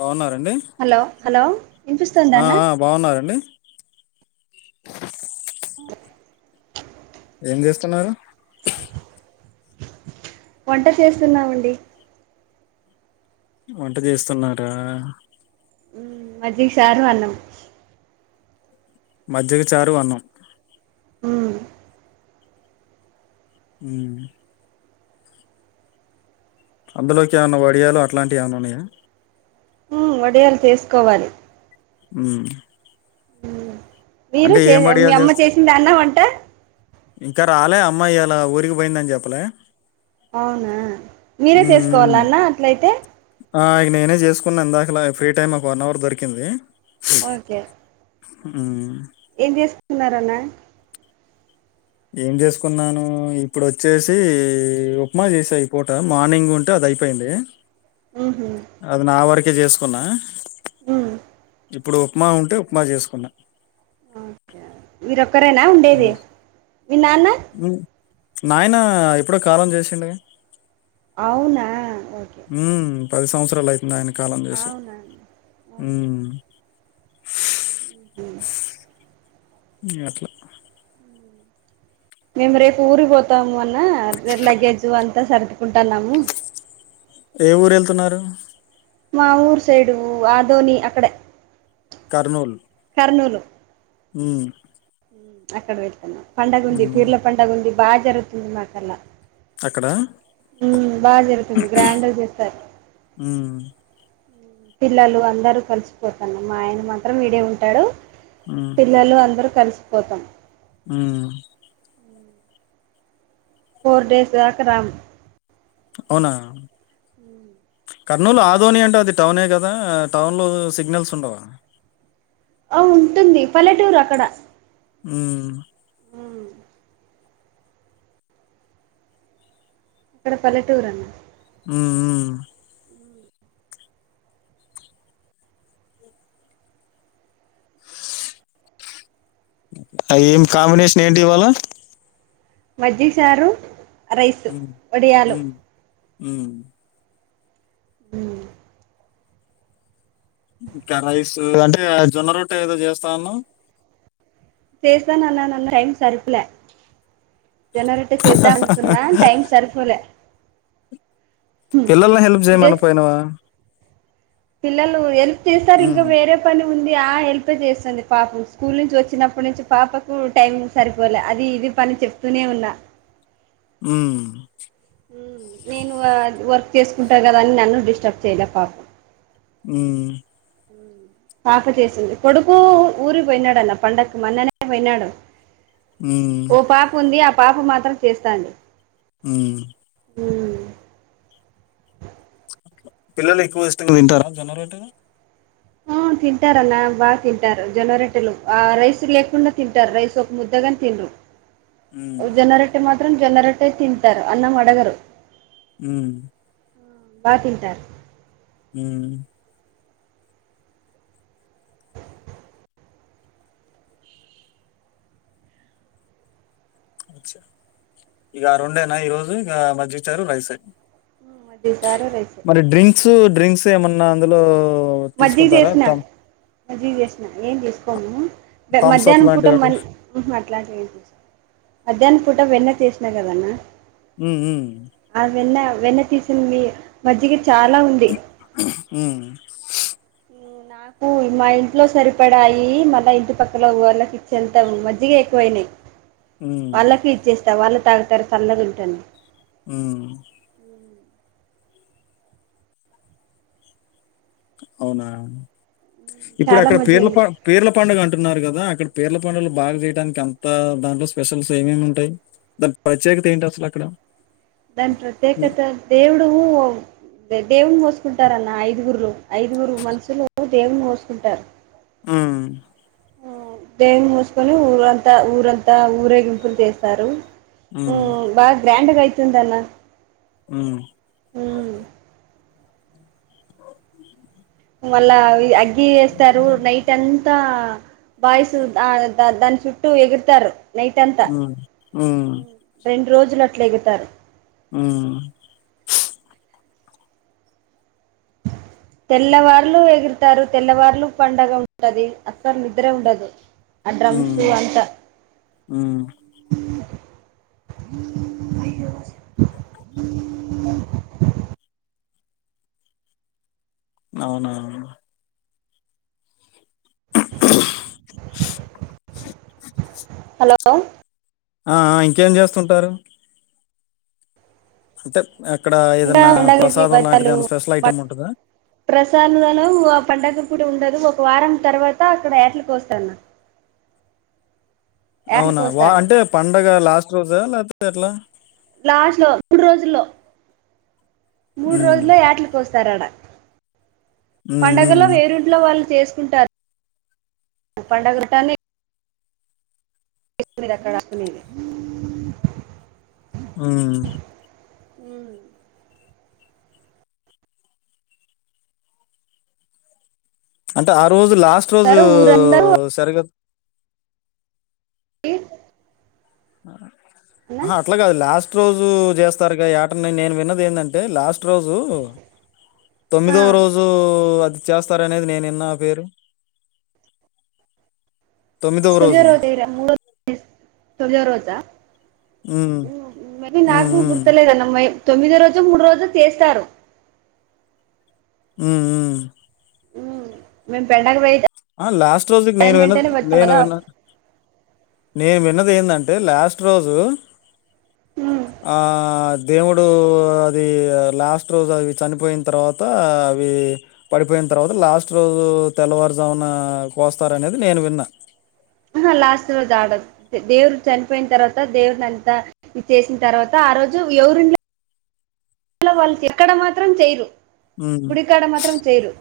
బాగున్నారండి hello hello వినిపిస్తుందా ఆ అన్న ఆ బాగున్నారండి ఏం చేస్తున్నారు వంట చేస్తున్నామండి వంట చేస్తున్నారా మజ్జీకి షారు అన్నాం మజ్జకి చారు అన్నం ఉమ్ అ అందులోకి ఏమన్నా వడియాలు అట్లాంటివి ఏమన్నా ఉన్నాయా ఉ వడియాలు తీసుకోవాలి ఉ మీరు చే మీ వడియాలు అమ్మ చేస్తా చేసింది అన్న వంట ఇంకా రాలే అమ్మా ఇయాల ఊరికి పోయిందని చెప్పలే అవునా మీరే ఉమ్ చేసుకోవాల ఉమ్. అన్న అట్లయితే ఆ ఇక నేనే చేసుకున్నా ఇ దాకలా ఫ్రీ టైమ్ ఒక వన్ అవర్ దొరికింది ఓకే ఆ ఏం చేసుకున్నారు అన్నా ఏం చేసుకున్నాను ఇప్పుడు వచ్చేసి ఉప్మా చేశా ఈ పూట మార్నింగ్ ఉంటే అద అయిపోయింది ఉహు అది నా వరకే చేసుకున్నా ఉ ఇప్పుడు ఉప్మా ఉంటే ఉప్మా చేసుకున్నా ఓకే మీరొక్కరేనా ఉండేది మీ నాన్న నాయనా ఎప్పుడో కాలం చేసిండూ అవునా ఓకే పది సంవత్సరాలు అయితుంది ఆయన కాలం చేసి అవునా ఉ న అట్లు మేము రేపు ఊరికి పోతాము అన్న లగేజు అంతా సర్దుకుంటున్నాము ఏ ఊరు వెళ్తున్నారు మా ఊరు సైడు ఆదోని అక్కడే కర్నూలు అన్నూలు ఉ అక్కడ వెళ్తాను పండుగ ఉంది హ్మ్. పీర్ల పండుగ ఉంది బాగా జరుగుతుంది మాకల్లా అక్కడా? హ బాగా జరుగుతుంది గ్రాండర్ చేస్తారు హ్మ్. పిల్లలు అందరూ కలిసిపోతను మా ఆయన మాత్రం ఈడే ఉంటాడు హ్మ్. పిల్లలు అందరూ కలిసిపోతాం ఆ ఫోర్ డేస్ రాక రాం అవునా కర్నూలు ఆధోని అంటే అది టౌనే కదా టౌన్ లో సిగ్నల్స్ ఉండవా ఆ ఉంటుంది పల్లెటూరు అక్కడ ఉ ఉ ఇక్కడ పల్లెటూరు అన్న ఉ ఉ అ ఏం కాంబినేషన్ ఏంటి ఇవాళ మజ్జిలిచారు రైసు వడియాలు ఉ ఉ ఇంకా రైస్ అంటే జొన్న రొట్ట ఏదో చేస్తా అన్నావ్ చేస్తా అన్నాను అన్నా టైం సరుకులే జొన్నారోటే చేద్దా అనుకున్నా టైం సరిపోలే పిల్లల్ని హెల్ప్ ఇదే చేయమని పోయినావా పిల్లలు ఎల్ప్ చేస్తారు ఇంకా హ్మ్. వేరే పని ఉంది ఆ హెల్ప్ చేస్తుంది పాప స్కూల్ నుంచి వచ్చినప్పుటి నుంచి పాపకు టైం సరిపోలేదు అది ఇ ఇది పని చెప్తూనే ఉన్నా ఉ నేను వర్క్ చేసుకుంటా కదా అని నన్ను డిస్టర్బ్ చేయలే పాపం ఉ పాప చేస్తుంది కొడుకు ఊరికి పోయినాడున్న పండగకు మన్ననే పోయినాడు ఉమ్ ఓ పాపు ఉంది ఆ పాపు మాత్రం చేస్తాది ఉ హ పిల్లలు ఎక్కువ ఇష్టంగా తింటారా జొన్నారోటేనూ ఆ తింటారన్న బాగా తింటారు జొన్నారోటేలు ఆ రైస్ లేకుండా తింటారు రైస్ ఒక ముద్దగాని తినరు ఉమ్ జొన్నరెట్టె మాత్రం జొన్నరెట్టే తింటారు అన్నం అడగరు ఉ బా తింటారు హ ఇక రెండేనా ఈ రోజు ఆ మాజీగా చారు రైసేయ్ ఉమ్, మజ్జిగ సారు రైస్ మరి డ్రింక్స్ డ్రింక్స్ ఏమన్నా అందులో మజ్జిగ తీసుకుంటారా చేసిన థమ్ మజ్జిగ చేసిన ఏం చేసుకోము థమ్స్ అప్ మధ్యాహ్నం పూట లాంటివి అట్లా అట్లాంటి మధ్యాహ్నం పు టా వెన్న చేసినా కదన్న ఉహు ఆ వెన్న వెన్న తీసింది మజ్జిగ చాలా ఉంది ఉమ్ ఉమ్, నాకు మా ఇంట్లో సరిపడాయి మళ్ళ ఇంటి పక్కల వాళ్ళకిళ్తాం మజ్జగ ఎక్కువయినాయి ఉమ్ వాళ్ళకి ఇచ్చేస్తా వాళ్ళ తాగుతారు తల్లది ఉంటుంది ఉ అవునా ఇప్పుడు చాలా అక్కడ మంచిగా పేర్ల ఉంది పేర్ల పండుగ అంటున్నారు కదా అక్కడ పేర్ల పండులు బాగా చేయడానికి అంత దాంట్లో స్పెషల్స్ ఏమేమి ఉంటాయి దా ప్రత్యేకత ఏంటి అసలు అక్కడ దాని ఉమ్ ప్రత్యేకత దేవుడు దేవు కుంటారున్న ఐదుగురులు ఐదుగురు మనుసులు దేవుని మోసుకుంటారు ఆ దేని మూసుకొని ఊరంతా ఊరంతా ఊరేగింపులు చేస్తారు హ బా గ్రాండ్గా అయితుందీ అన్న హ ఉ మళ్ళా అగ్గి వేస్తారు నైట్ అంతా బాయిస్ ఆ ద దాని చుట్టూ ఎగురుతారు నైట్ అంతా ఆ రెండు రోజులు అట్ల ఎగుతారు ఆ తెల్లవారులు ఎగురుతారు తెల్లవారులు పండగ ఉంటది అసలు నిద్రే ఉండదు ఆ డ్రమ్సు హ్మ్ అంత హ్మ్ అ అవునా అ హలో ఆ ఇంకేం చేస్తుంటారు అంటే ఎక్కడ ఇంకా ఏదన్నా పండగలకి ప్రసాదం లాంటిది ఏనా స్పెషల్ ఐటెమ్ ఉంటందా ప్రసాదదనం ఆ పండగకూ ప్పుడు ఉండదు ఒక వారం తర్వాత అక్కడ ఏట్లకు కోస్తానా అవునా వా అంటే పండగ లాస్ట్ రోజా లేకపోతే ఎట్లా లాస్ట్ లో మూడు రోజుల్లో మూడు హ్మ్. రోజుల్లో ఏటలకు కోస్తారు హ్మ్. పడుగలో హ్మ్. వేరుంట్లో వాళ్ళు చేసు టారు పండగలు కానీ దక్క రా మీదీ ఆ ఉ అంటే ఆ రోజు లాస్ట్ రోజు తారు ఊరందరూ సరిగదు ఎ ఆ అట్లా కాదు లాస్ట్ ఫ రోజు చేస్తారు ఆటని నేను విన్నది ఏంటంటే లాస్ట్ రోజు ఆ తొమ్మిదవ రోజు అది చేస్తారనేది నేనేన్న ఆ పేరు తోమిదో రోజు ఏరా మూడో రోజు వేస్తా హ్మ్. ఇవన్నీ హ్మ్. నాకు హ్మ్. గుర్తు లేదన్న మా తొమ్మిదో రోజు మూడు రోజు చేస్తారు ఉ ఉ ఉ మేం పెండగ వెయితే ఆ లాస్ట్ రోజుకి నేను విన్న నేను కదా విన్న నేను విన్నది ఏంటంటే లాస్ట్ రోజు ఉమ్, దేవుడు అది లాస్ట్ రోజు అవి చనిపోయిన తర్వాత అవి పడిపోయిన తర్వాత లాస్ట్ రోజు తెల్లవారుజామున కోస్తార అనేది నేను విన్నా ఆ లాస్ట్ రోజు ఆడదు దేవుడు చనిపోయిన తర్వాత దేవుని అంతా చేసిన తర్వాత ఆ రోజు జు ఎవరి ఇం ట్లో వాళ్ళు ఎక్కడ మాత్రం చేయరు హ్మ్. గుడికాడ మాత్రం చేయరు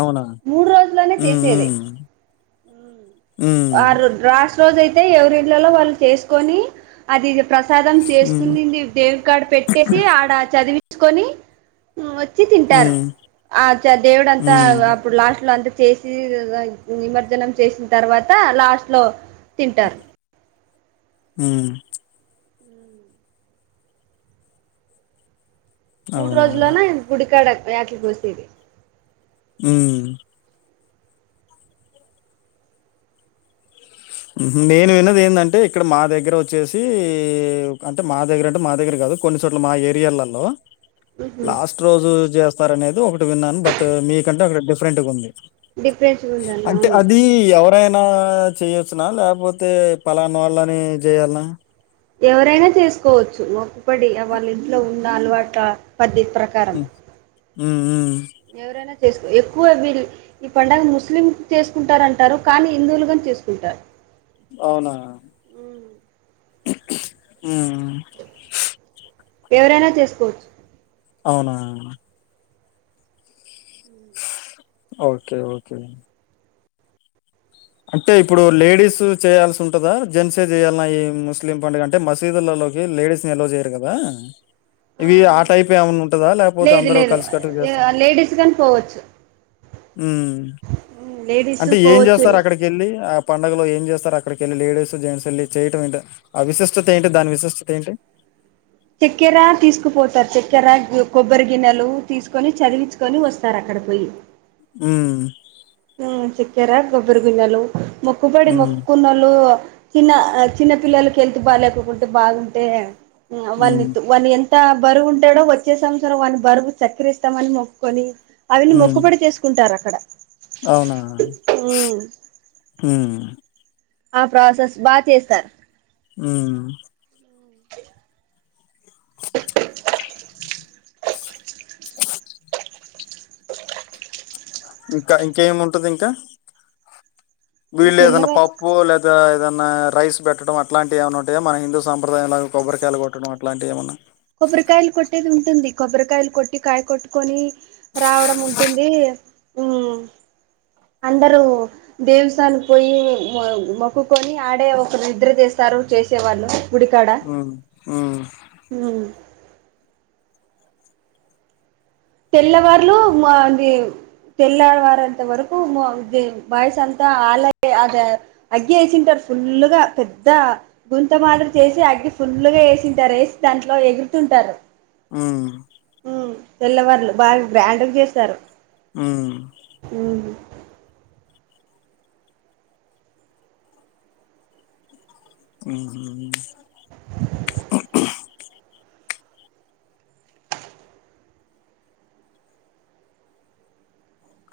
అవునా? మూడు రోజుల్లోనే హ్మ్. చేసేది హ్మ్. హ్మ్. ఆ రో లాస్ట్ రోజ అయితే ఎవరి ఇళ్లలో వాళ్ళు చేసుకొని అది ప్రసాదం హ్మ్. చేసుకుని దేవికడ పెట్టేసి ఆడ చదివించుకొని వచ్చి తింటారు హ్మ్. ఆ దేవుడుంతా హ్మ్. అప్పుడు లాస్ట్ లో అంత చేసి నిమజ్జనం చేసిన తర్వాత లాస్ట్ లో తింటారు ఆ మూడు అవునా? రోజులనా గుడికాడ ఏటలు కోసేది ఉ నేను విన్నది ఏంటంటే ఇక్కడ మా దగ్గర వచ్చేసి అంటే మా దగ్గర అంటే మా దగ్గర కా కొన్ని చోట్ల మా ఏరియాలలో లాస్ట్ రోజు చేస్తార అనేది ఒకటి విన్నాను బట్ మీకంటే అక్కడ డిఫరెంట్గా ఉంది డిఫరెంట్గా ఉందన్న అంటే అవును అది ఎవరైనా చేయొచ్చున లేకపోతే పలానా వాళ్ళని చేయాలనా ఎవరైనా చేసుకోవచ్చు ఒక పడి వాళ్ళ ఇంట్లో ఉన్న అలవాట పద్ధ్యతి ప్రకారం ఉఉ ఎవరేనా చేసు ఎక్కువ వీళ్ళు ఈ పడుగ ముస్లిం చేసుకుంటారంటారు కానీ హిందువులు కాని చేసుకుంటారు అవునా ఉ ఎవరైనా చేసుకోవచ్చు అవునా ఓకే ఓకే అంటే ఇప్పుడు లేడీస్ చేయాల్సి ఉంటదా జెంట్సే చేయాలన్నా ఈ ముస్లిం పండుగ అంటే మసీదుల లేడీస్ ఎల్లో చేయరు కదా ఇవి ఆ టైప్ ఏ ఉంటందా లేకపోతే లేదు అందరుూ లేదు కలిసి కట్టుకు చేస్తను లేడీస్ గాని పోవచ్చు లేడీస్ అంటే ఏం పోవచ్చు చేస్తారు అక్కడికి వెళ్ళి ఆ పడుగలో ఏం చేస్తారు అక్కడికి వెళ్ళి లేడీస్ జెంట్స్ వెళ్ళి చేయటం ఏంటి ఆ విశిష్టత ఏంటి దాని విశిష్టత ఏంటి చక్కెర తీసుకుపోతారు చక్కెర కొబ్బరి గిన్నెలు తీసుకొని చదివించుకొని వస్తారు అక్కడ కాడ పోయి ఉ హ చెక్కెర గొబ్బర బినలు మొక్కుబడి ఉమ్, మొక్కునలు చిన్న చిన్న పిల్లలకి హెల్త్ బాగాకుకుంటే బాగుంటే వాన్న ఉమ్, వాన్న ఎంత ఇంత బరువు ఉంటాడో వచ్చే సంవత్సరం వాని బరువు చక్కర ఇస్తామని మొక్కకొని అవిని ఉమ్. మొక్కుపడి చేసుకుంటారు అక్కడ అవునా హ ఆ ప్రాసెస్ బా చేస్తారు ఉ ఇంకా ఇంకేమి ఉంటది ఇంకా వీళ్ళ ఏదన్నా తెల్లవారి పప్పు లేదా ఏదనా న్నా రైస్ పెట్టడం అలాంటి ఏమన్నా ఉంటాయా మన హిందూ సాప్రదాయగా కొబ్బరికాయలు కొట్టడం అలాంటి ఏమన్నా కొబ్బరికాయలు కొట్టేది ఉంటుంది కొబ్బరికాయలు కొట్టి కాయ కొట్టుకొని రావడం ఉంటుంది ఉ అందరూ దేవస్థానికి పోయి మొక్కుకొని ఆడే ఒక నిద్ర చేస్త స్తారు చేసేవాళ్ళు గుడికాడ ఆ ఆ ఉ తెల్లవార్లు మా అది తెల్లడవారంత వరకు బయస్ అంతా ఆల అద అగ్గి వేసింటారు ఫుల్ గా పెద్ద గుంత మాదిరి చేసి అగ్గి ఫుల్గా వేసిరేసి దాంట్లో ఎగురుతూ టారు ఆ తెల్లవళ్లు బాగా గ్రాండ్ చేస్తారు ఆ ఉమ్ ఆ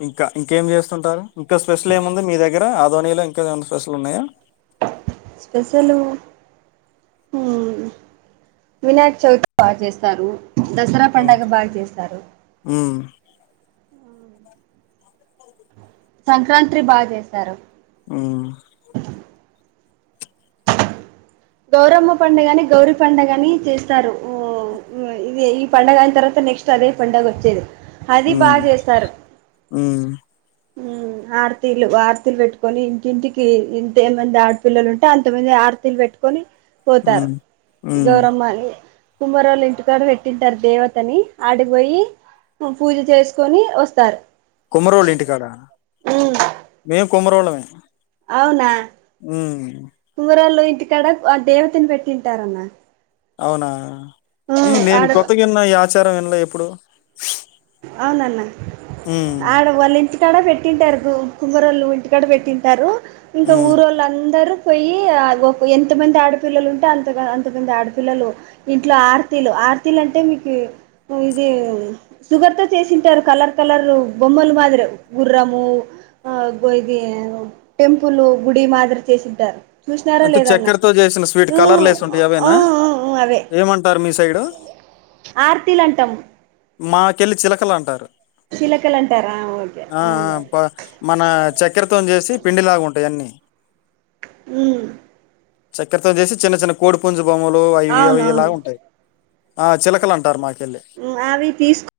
ఇంకా ఇంకేం చేస్తుంటారు ఇంకా స్పెషల్ ఏమి ఉంది మీ దగ్గర ఆధవానీలో ఇంకా ఏమనా స్పెషల్ ఉన్నాయా స్పెషలు ఉం వినాయక చవితి బా చేస్తారు దసరా ఉమ్, పండుగ బాగా చేస్తారు ఉమ్. సంక్రాంతి బా చేశారు ఆ గౌరమ్మ పడుగగాని గౌరి పడుగ గాని చేస్తారు ఓ ఇది ఈ పండుగ అయిన తర్వాత నెక్స్ట్ అదే పండుగ వచ్చేది అది బా హ్మ్ చేస్తారు హ్మ్ ఉమ్మ్ ఆడతీలు ఆరతీలు పెట్టుకొని ఇంటింటికి ఇంతేమంది ఆడపిల్లలు ఉంటే అంతమంది ఆరతీలు పెట్టుకు కని పోతారు హ్మ్ హ్మ్ గౌరమ్మా అని కొమ్మరోళ్లు ఇంటికాడు పెట్టింటారు దేవతని ఆడిగి పోయి పూజ చేసుకొని వస్తారు కుమ్మరోళ్ళ ఇంటికాడ మేము కుమ్మరళ్ళమే అవునా కుమ్మరోలా ఇంటికడ ఆ దేవతని పెట్టింటారమ్న్న అవునా ఇది నేను ఆడ కొత్తగాన్న ఈ ఆచారం వినలే ఎప్పుడు అవునన్నా హ్మ్. ఆడ వాళ్ళ ఇంటికి ఇడ పెట్టింటారు కుబ్బరళ్ళు ఇంటికాడ పెట్టింటారు ఇంకా హ్మ్. ఊరుోళ్ళు అందరు పోయి ఎంతమంది ఆడపిల్లలు ఉంటే అంత అంతమంది ఆడపిల్లలు ఇంట్లో ఆర్తీలు ఆర్తలు అంటే మీకు ఇది సుగర్ తో చేసింటారు కలర్ కలర్ బొమ్మలు మాదిరే గుర్రము ఆ గో ఇది టెంపుల్ గుడి మాదిరి చేసింటారు చూసినారా అంటే లేదన్న చక్కెరతో చేసిన స్వీట్ ఉ కలర్‌లేసుంటాయి అవేనా? ఉ అవే ఏమంటారు మీ సైడు? ఆర్తలు అంటాం మాకెళ్ళి చిలకలు అంటారు చిలకలు అంటారా ఓకే ఆ మన చెక్కరతోని చేసి పిండిలాగా ఉంటాయి అన్నీ ఉ చెక్కరతో చేసి చిన్న చిన్న కోడి పుంజు బొమ్మలు అవి అవి ఇలా అవునవును ఉంటాయి ఆ చిలకలు అంటారు మా అవి తీసుకు